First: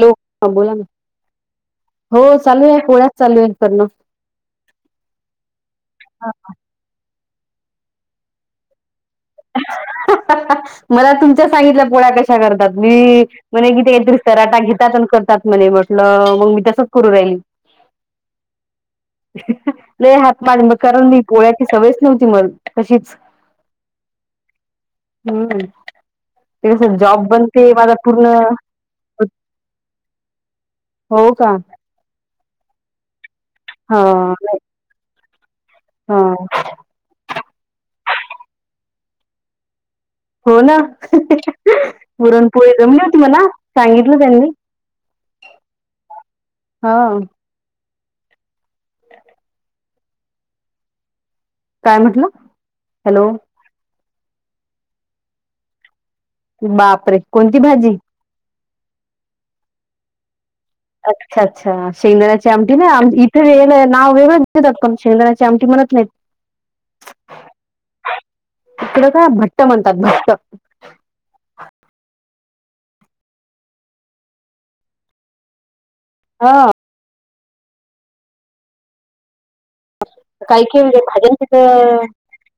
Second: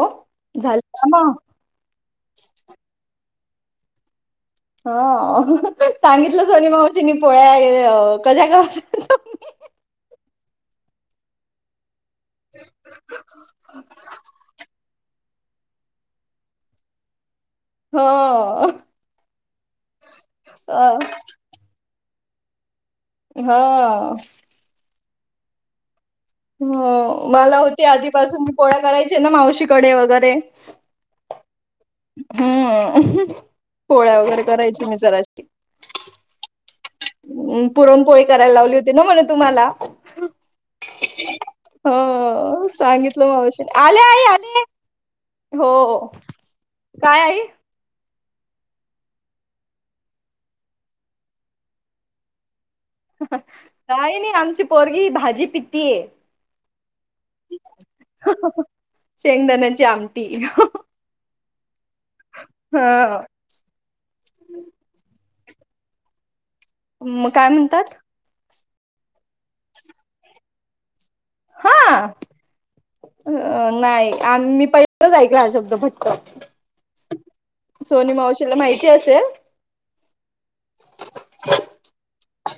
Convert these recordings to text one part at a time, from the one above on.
हो हा बोला झालं ना, का मग? हो चालू आहे पोळ्याच चालू आहे करन हा सांगितलं सोनी मावशीनी ये अ पोळ्या कशा करता. [inaudible] मला तुमच्या सांगितल्या पोळ्या कशा करतात मी म्हणे किती [unintelligible] घेतात आणि करतात. म्हणे म्हटलं मग मी तसच करू राहिली. हो. अ [unintelligible] पोळ्याची सवयच नव्हती मल तशीच हा हम्म ते कसं जॉब हो मला बनते होती माझा पूर्ण आधीपासून मी पोळ्या करायची ना मावशीकडे वगैरे हो का? हम्म हा पोळ्या वगैरे करायची मी जराशी हा पुरणपोळी करायला लावली होती ना म्हणे तुम्हाला हो ना हो पुरणपोळी जमली होती सांगितलं मला मावशीने आले सांगितलं आई त्यांनी आले हो, हा काय आई? काय म्हटलं? हॅलो काय नाही आमची पोरगी भाजी पितीय. बापरे, कोणती भाजी? शेंगदाण्याची आमटी अच्छा अच्छा शेंगदाण्याची आमटी नई ह आवडली? ते नाव वेगळच दम शेंगदाण्याची आमटठी मणत नाहीत मग काय म्हणतात इ कडं का भट्ट म्हणतात भट्ट. हा नाही आणि मी पहिलंच ऐकला हा शब्द बघ हा सोनी मावशीला माहिती असेल? काय केन जा [unintelligible]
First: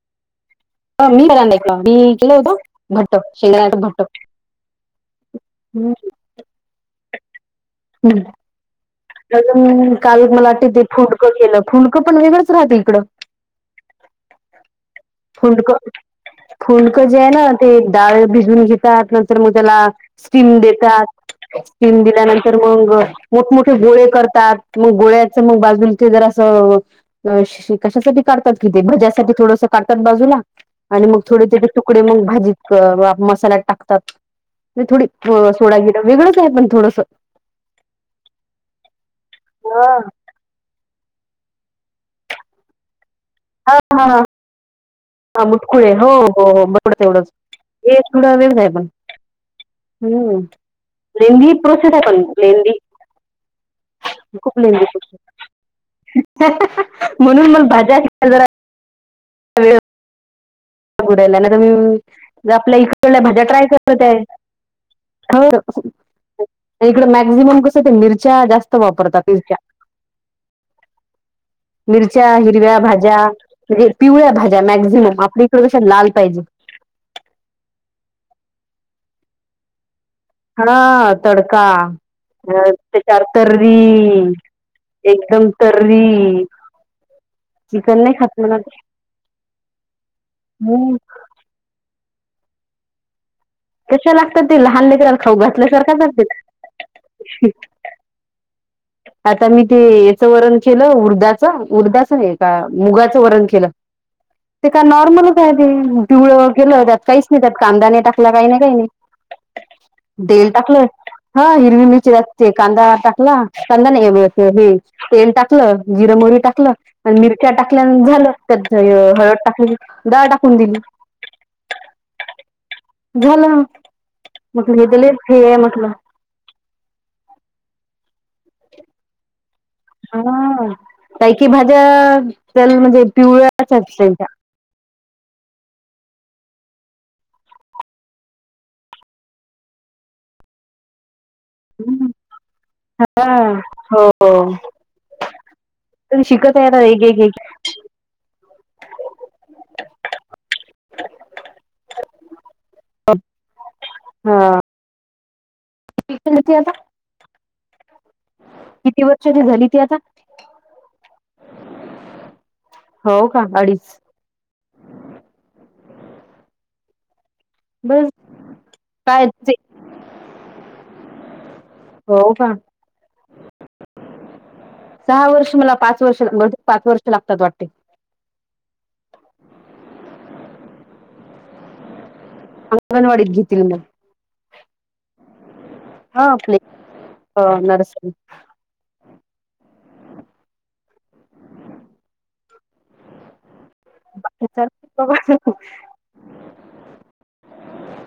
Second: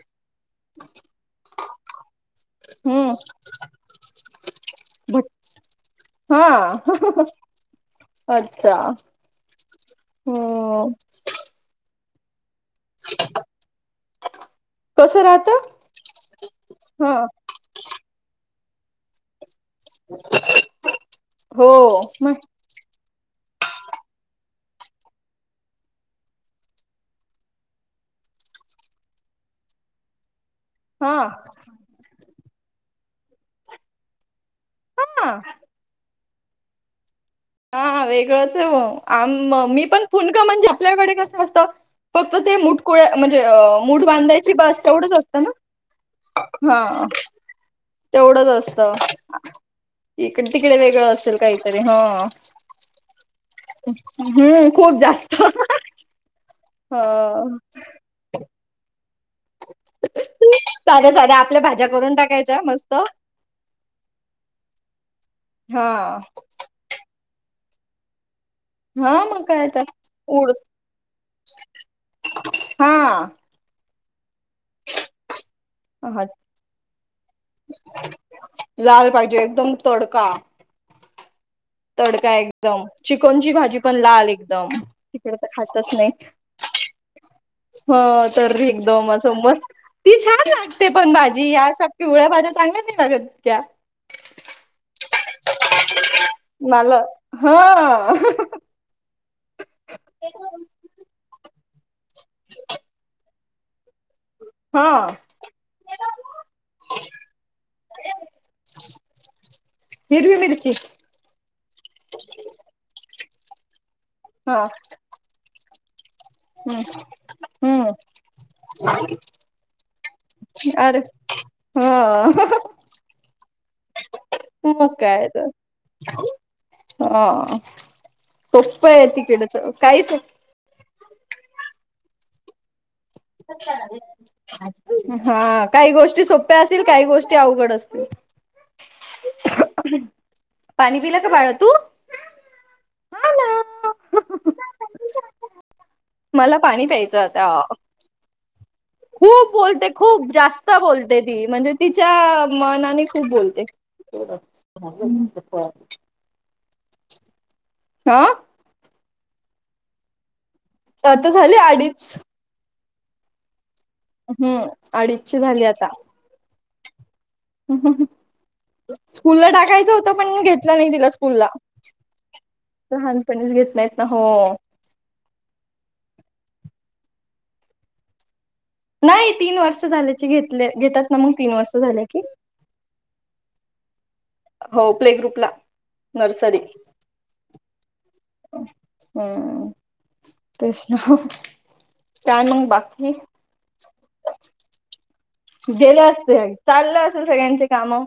मी करनला ऐकलं मी [unintelligible] हम्म भट्ट शिंगरेच्या भट्ट भट हा हहह हम्म अजून काल टीटी हम्म फूड केलं खुडं पण वेगंच राहत इकं [inaudible] कसं राहत फुंडक फुंडकं हा जे आहे ना ते डाळ भिजून घेतात नंतर म त्याला स्टीम देतात, हो स्टीम म दिल्यानंतर मंगळ मोठमोठे गोळे करतात मग गोळ्याच मग बाजूला ते जर असं कशासाठी करतात कि ते भज्यासाठी थोडस काढतात बाजूला आणि हा मग थोडे थोडे तुकडे मग भाजीत क मसाल्यात टाकतात. थोडी हा सोडा गिर वेगळंच आहे प थोडंसं हा हा वेगळंच आहे आ मी हा पण फुन. का म्हणजे आपल्याकडे कसं असतं फक्त ते मुठकुळे म्हणजे अ मुठ बांधायची बस तेवढंच असं हा मुटकुळे हो हो हो मुटकुडच एवढंच थोड तेवढंच वेळ आहे पण. असतं हम्म इकडे तिकडे वेगळं असेल लेंदी काहीतरी प्रोसेस आहे पण हा. लेंदी हम्म खूप जास्त [inaudible] हा हा हा ह म्हणून मग भाज्या शिकायला जरा [inaudible] साध्या डला साध्या आपल्या भाज्या करून टाकायच्या आपल्या मस्त इकडल्या भज्या ट्राय कर. हो ते हा [inaudible] इकड मॅक्झिमम कसं ते मिरच्या जास्त हा वापरतात मग मिरच्या काय तर उड मिरच्या हिरव्या हा भाज्या. हे पिवळ्या भाज्या मॅक्झिमम आपल्या इकडे लाल पाहिजे. लाल पाहिजे एकदम तडका. हा तडका आ तडका [unintelligible] एकदम त्याच्यावर चिकनची तर्री. भाजी पण लाल एकदम तिकडे तर एकदम खातच तरीरी. हो तरी एकदम असं मस्त ती छान लागते हम्म पण भाजी यासा पिवळ्या भाज्या चांगल्यात ना का त्या कशा लागतात ते लहान लिकला खाऊ घातल्यासारखा करते. मला हा. आता मी ते याचं वर्ण केलं उर्धाच उद्धस्त. एका मुगाचं वरण केलं. ते का हा नॉर्मल काय ते डिवळ गेलं त्यात काहीच नाही त्यात कांदा नाही टाकला काही नाही काही नाही. हिरवी तेल मिरची. टाकलं हा हिरवी मिरची लागते. कांदा टाकला, कांदा नाही हे हा तेल टाकलं जिर मोरी हम्म टाकलं मिरच्या टाकल्या हम्म झालं त्याच हळद टाकली. दाळ टाकून दिली. हो हो झालं हो म्हटलं हे मग दिले काय हे तर आहे म्हटलं हो सोप येत तिकडे. हा काकी भाज्या त्याल म्हणजे‌ ख [inaudible] हा काही गोष्टी सोप्या असतील काही गोष्टी अवघड असतील. [inaudible] पाणी पिला का बाळा. तू? हम् हा हो. मला शिकत हाय आता पाणी एक प्यायचं एक आता. खूप बोलते खूप जास्त बोलते ती म्हणजे तिच्या मनाने खूप बोलते. हम्म. कलीती आता हा. किती वर्षाची झाली ती आता? आता झाली अडीच. हो का अडीच हम्म अडीचची झाली आता. हम्म बरं हम्म काय स्कूलला ते टाकायचं होतं पण घेतलं नाही तिला स्कूलला. हो का? लहानपणीच घेत नाहीत ना हो. सहा वर्ष मला पाच वर्ष पाच वर्ष लागतात वाटते. नाही तीन वर्ष झाल्याची घेतले घेतात ना मग तीन वर्ष झाले की. अंगणवाडीत घेतील मग. हो प्ले ग्रुपला हा [unintelligible] नर्सरी प्ली नरस हम्म तेच ना हो. काय मग बाकी गेलं असते चाललं असेल सकगळ्यांच कामं.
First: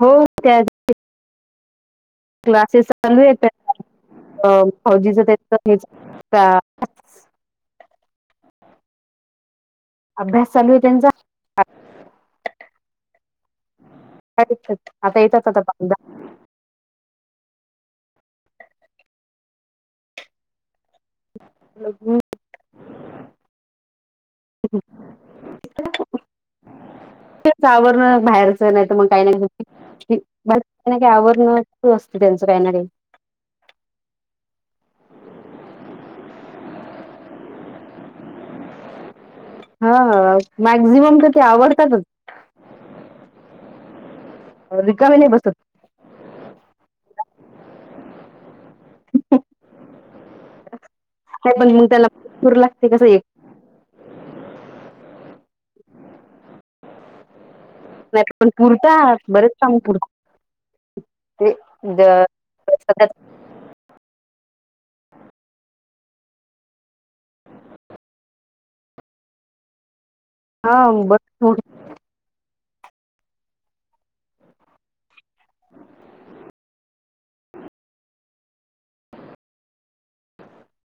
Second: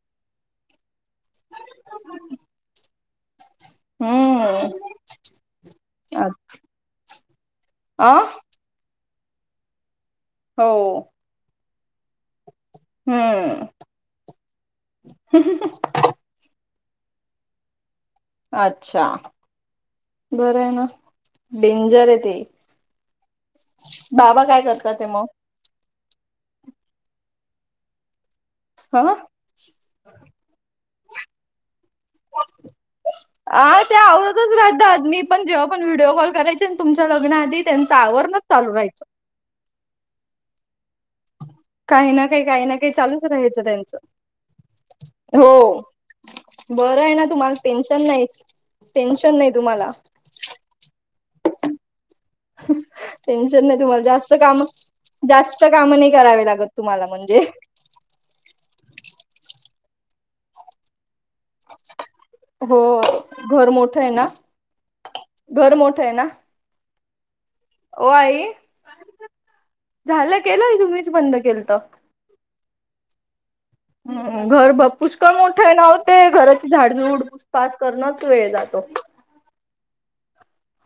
हो त्या [unintelligible] क्लासेस चालू आहे [inaudible] अ हम्म फौजीचा त्याच त्या आं अभ्यास हो चालू आहे त्यांचा. हम्म. [unintelligible] अच्छा, बरं आहे मग. डेंजर आहे ते. बाबा काय करतात आहे मग? तेच आवरण बाहेरचं नाही तर मग ह काही नाही [unintelligible] आवरलं न असते त्यांचं काही ना काही. हा ते आवरतच राहतात मी पण जेव्हा विडिओ कॉल करायचे तुमच्या लग्ना आधी त्यांचा आवरणं चालू राहायचं. हा मॅक्झिमम तर ते आवड काही ना काही, काही ना काही चालूच राहायचं त्यांचं. रिकामी नाही बसतं. हो बरं आहे ना तुम्हाला टेन्शन नाही, टेन्शन नाही तुम्हाला. ह्या बहिणी [inaudible] तूर लागते कसं एक चन मध्ये जास्त कामं जास्त कामं नाही करावे लागत तुम्हाला म्हणजे. नाही पण पुरता बरेच कामं पुर [inaudible] ते ज हो घर मोठं आहे ना, घर मोठं आहे ना. ओ आई झालं केलंय हा तुम्हीच बंद बरच केलंत. हम्म, घर पुष्कळ मोठं आहे ना ओ ते घराची झाडझूड पाच करणच वेळ जातो. [inaudible]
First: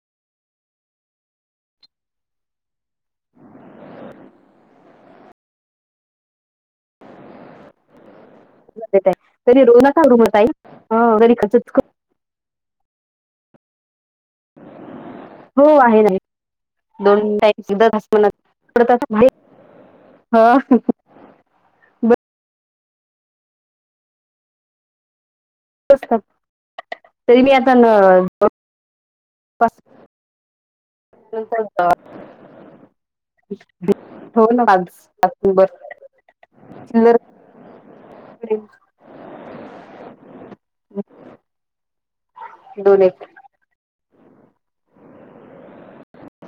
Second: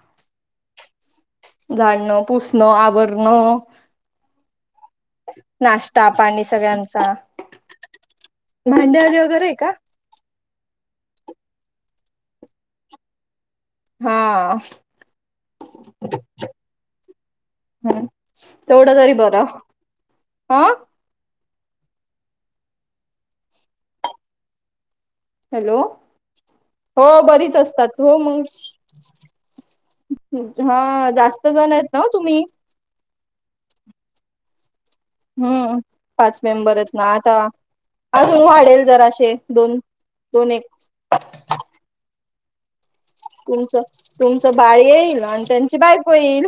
झाडणं, पुसणं, आवरणं नाश्ता, पाणी सगळ्यां भांड्यावाली वगैरे आहे का [unintelligible] ताई अ [unintelligible] हां. [inaudible] हो आहे नाही दोन टाईम तेवढं तरी सुद्धा. बरं हा [unintelligible] हॅलो असतात हो तरी मी बरीच आता असतात हो मंग अं हा. जास्त नंतर जण जा आहेत ना तुम्ही हो ना आज हम्म, पाच मेंबर आहेत ना आता. अजून वाढेल जराशे दोन दोन एक दोन एक तुमचं तुमचं बाळ येईल आणि त्यांची बायको येईल.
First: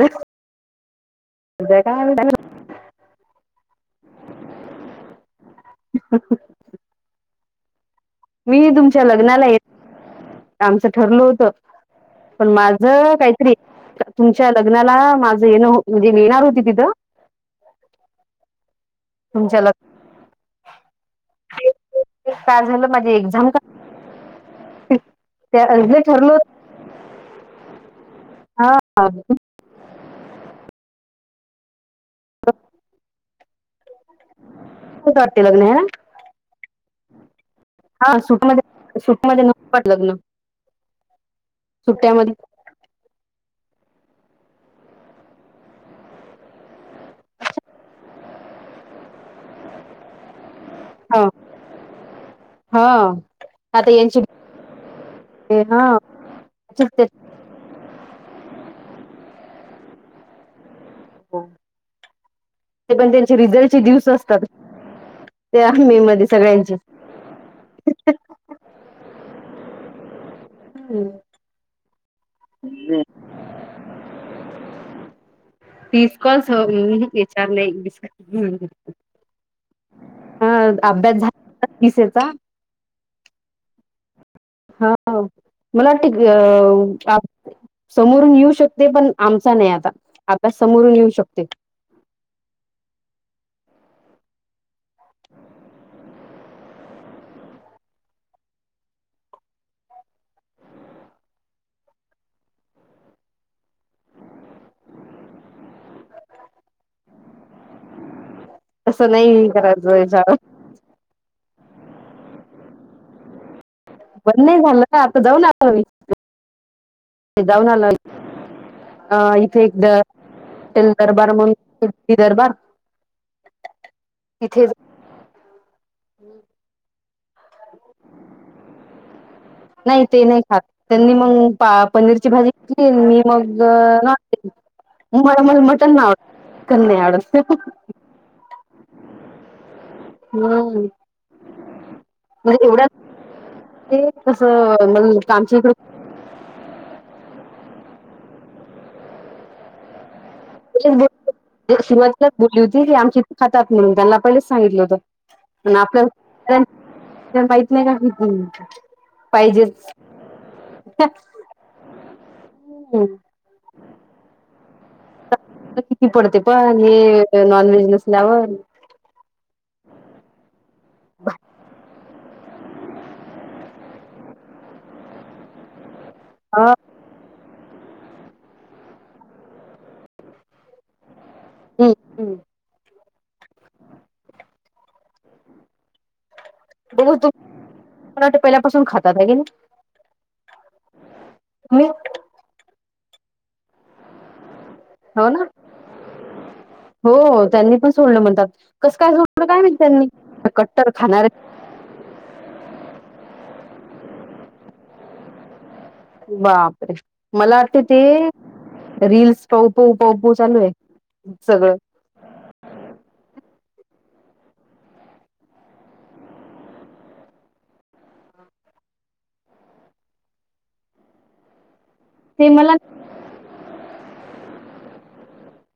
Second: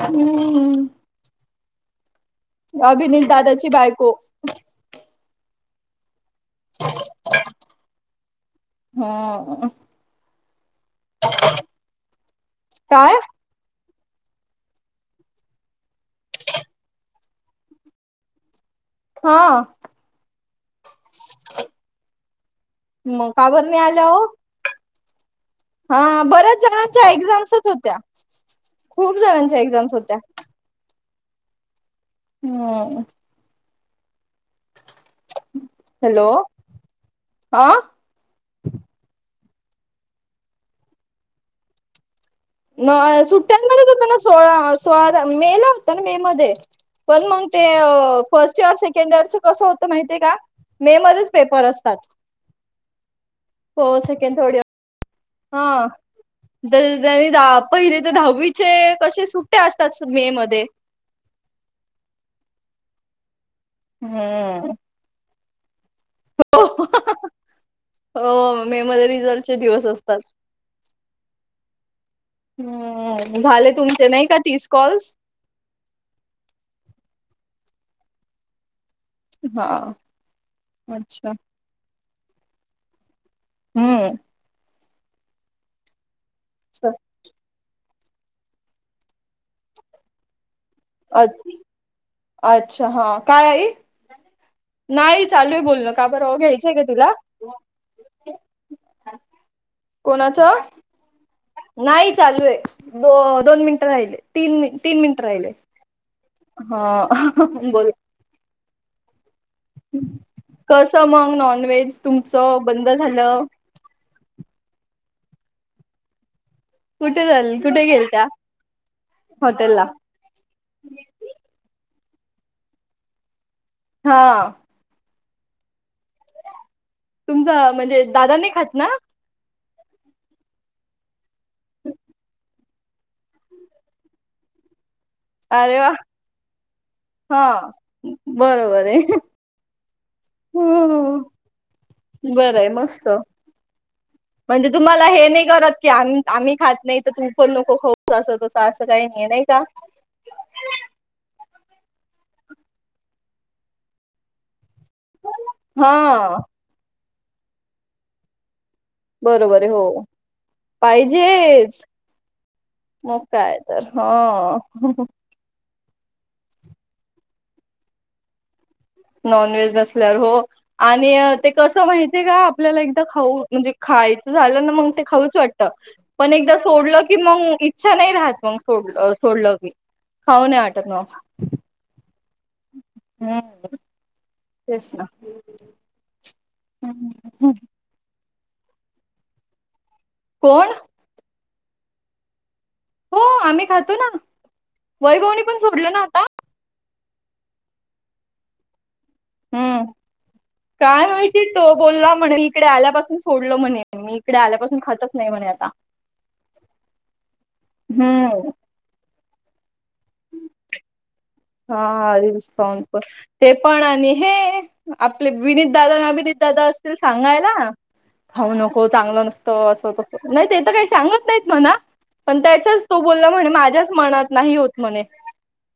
हम्म, काय अभिनीत दादाची बायको. [unintelligible] [inaudible] [inaudible] मी तुमच्या लग्नाला ये ह आमचं ठरलं होतं पण माझं काय काही तरी तुमच्या लग्नाला माझं येणं म्हणजे येणार होती तिथं हा. तुमच्या लग् काय झालं माझी मग एक्झाम का बर नाही आल्या ओ हा बऱ्याच जणांच्या एक्झाम्स होत्या हा खूप जणांच्या एक्झाम्स होत्या. [unintelligible] [unintelligible] हॅलो आं हा सुूटमध्ये सुूटमध्ये नको का लग्न सुट्ट्यामध्ये न सुट्ट्यांमध्येच होत ना सोळा सोळाला मेला होता ना मेमध्ये. पण मग ते फर्स्ट इयर, सेकंड इयरच कसं होतं माहितीय का? मे ह मध्येच पेपर असतात हा आता फर्स्ट यांची सेकंड थर्ड इयर हा. [unintelligible] पहिले ते दहावीचे कसे सुट्टे असतात मेमध्ये ते पण त्यांचे रिझल्ट चे दिवस असतात हम्म. ते मी मध्ये सगळ्यांचे हो मे मध्ये रिझल्टचे दिवस असतात हम्म. हम्म झाले तुमचे नाही का तीस कॉल्स? तीस कॉल्स विचार नाही हा. हा अभ्यास अच्छा झाला [unintelligible] हम् हा मला वाटतं [unintelligible] समोरून येऊ शकते पण आमचा नाही आता आपल्या समोरून येऊ अ शकते अच्छा हा काय आई? नाही चालू आहे बोलण का बरं घ्यायचंय का तुला? कोणाचं? नाही चालू आहे. दो-दोन मिनिट राहिले. तीन तीन मिनिट राहिले. हा बरोबर. तंस नाही करायचं विश [unintelligible] कसं मग नॉन व्हेज तुमचं बंद झालं? बंद नाही झालं का, आता जाऊन आलो मी. कुठे झालं जाऊन कुठे आलाय गेल त्या इफे हॉटेलला द हॉटेल दरबार म्हणून [unintelligible] दरबार हा.. तिथे तुमचं म्हणजे दादा नाही खात ना नाही ते नाही खात त्यांनी मग पनीरची भाजी घेतली मी मगं नॉन मला मग अरे वा मटन नाही आवडत [unintelligible] हा बरोबर आहे. हम्म. बरं म्हणजे आहे एवढ्या मस्त ते म्हणजे कसं तुम्हाला हे मग नाही आमच्या इकडे करत की आम्ही आम्ही खात नाही तर तू पण नको खाऊच असं तसं असं काही नाही नाही का [unintelligible] सुरवातीलाच बोलली होती, की आमच्या इथ खातात म्हणून त्यांना पहिलच सांगितलं होतं. पण हा आपल्या [unintelligible] नाही का बरोबर आहे पाहिजेच हो पाहिजेच. हम्म. मग काय तर हा. किती पडते पावणे नॉनव्हेज नसल्यावर नॉनव्हेज नसल्यावर हो आणि ते कसं माहिती आहे का आपल्याला एकदा खाऊ म्हणजे खायचं झालं ना मग ते खाऊच वाट पण एकदा हा सोडलं की मग इ नाही राहत मग सोडल सोडल की, खाऊ नाही वाटत मग. हम्म हम्म हम्म, तेच ना. बघ तु [unintelligible] पहिल्यापासून खातात आहे की ना कोण? [unintelligible] हो आम्ही खातो ना हो वैभव नी ना पण सोडल ना आता हो त्यांनी पण सोडल म्हणतात कस काय सो हम्म काय माहिती? तो बोलला म्हणे इकडे आल्यापासून सोडल म्हणे मी इकडे आल्यापासून खातातच नाही म्हणे आता बापरे मला वाटते ते हम्म रील्स पाहू पाहू पाहू पाहू चालू आहे. चल हा. ते पण आणि हे आपले विनीतदादा अविनीतदादा असतील सांगायला. खाऊ नको, चांगलं नसतं असं तसं, नाही ते तर काही सांगत नाहीत म्हणा. पण ते मला त्याचाच तो बोलला म्हणे माझ्याच मनात नाही होत म्हणे.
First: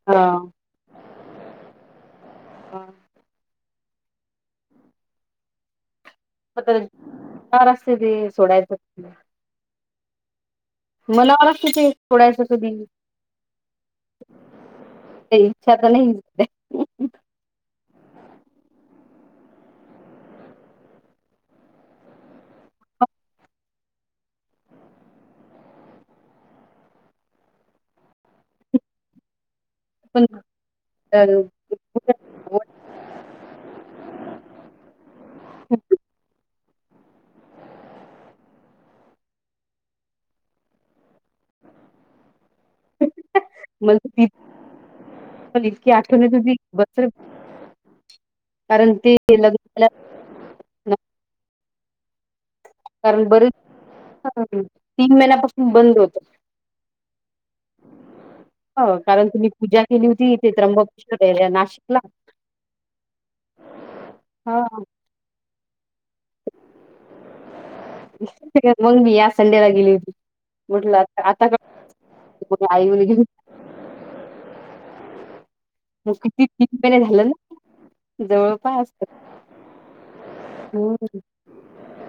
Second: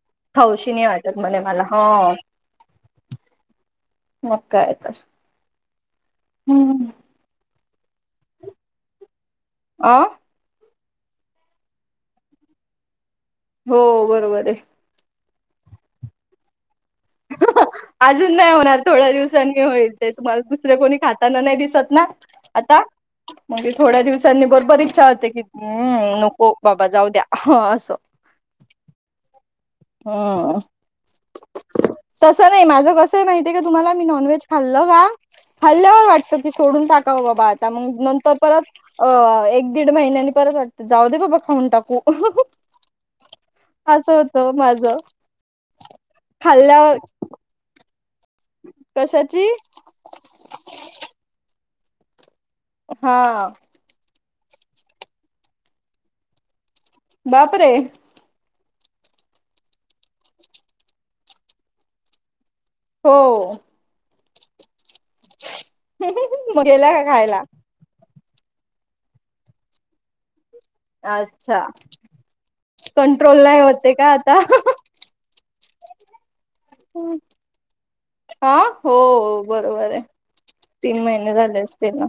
अ खाऊशे नाही वाटत म्हणे मला हा. मग काय तर [unintelligible] महाराष्ट्र ते सोडायचं. आ? मला ओळखती ती सोडायचं कधी. हो बरोबर आहे. [unintelligible] [inaudible] अजून नाही होणार थोड्या दिवसांनी होईल ते. तुम्हाला दुसरे कोणी खाताना नाही दिसत ना. आता? म्हणजे थोड्या दिवसांनी बरोबर इच्छा होते की हम्म नको बाबा जाऊ द्या असं. पण हा. तसं नाही माझ कसं माहिती आहे काी तुम्हाला मी नॉनव्हेज खाल्ल का? हल्ल्यावर वाटतं की सोडून टाकावं बाबा आता, मग नंतर परत अ एक दीड महिन्यानी परत वाटत जाऊ दे बाबा खाऊन टाकू. मला असं तर होतं माझं ती इतकी आठवण येत खाल्ल्यावर होती [unintelligible] कारण ती कशाची लग्न झाल्या हा कारण बरीच तीन महिन्यापासून बंद होत. बापरे. हो कारण तुम्ही पूजा केली होती, ते त्र्यंब [unintelligible] नाशिकला. हो. हा. मग गेला का खायाला? मग मी या संडेला गेली होती. म्हटलं आता आता का अच्छा [unintelligible] आई कंट्रोल नाही होते का आता [unintelligible] मग किती किती तीन महिने झालं ना? आ? जवळपास हो बरोबर आहे. तीन हम्म महिने झालेच त्याला.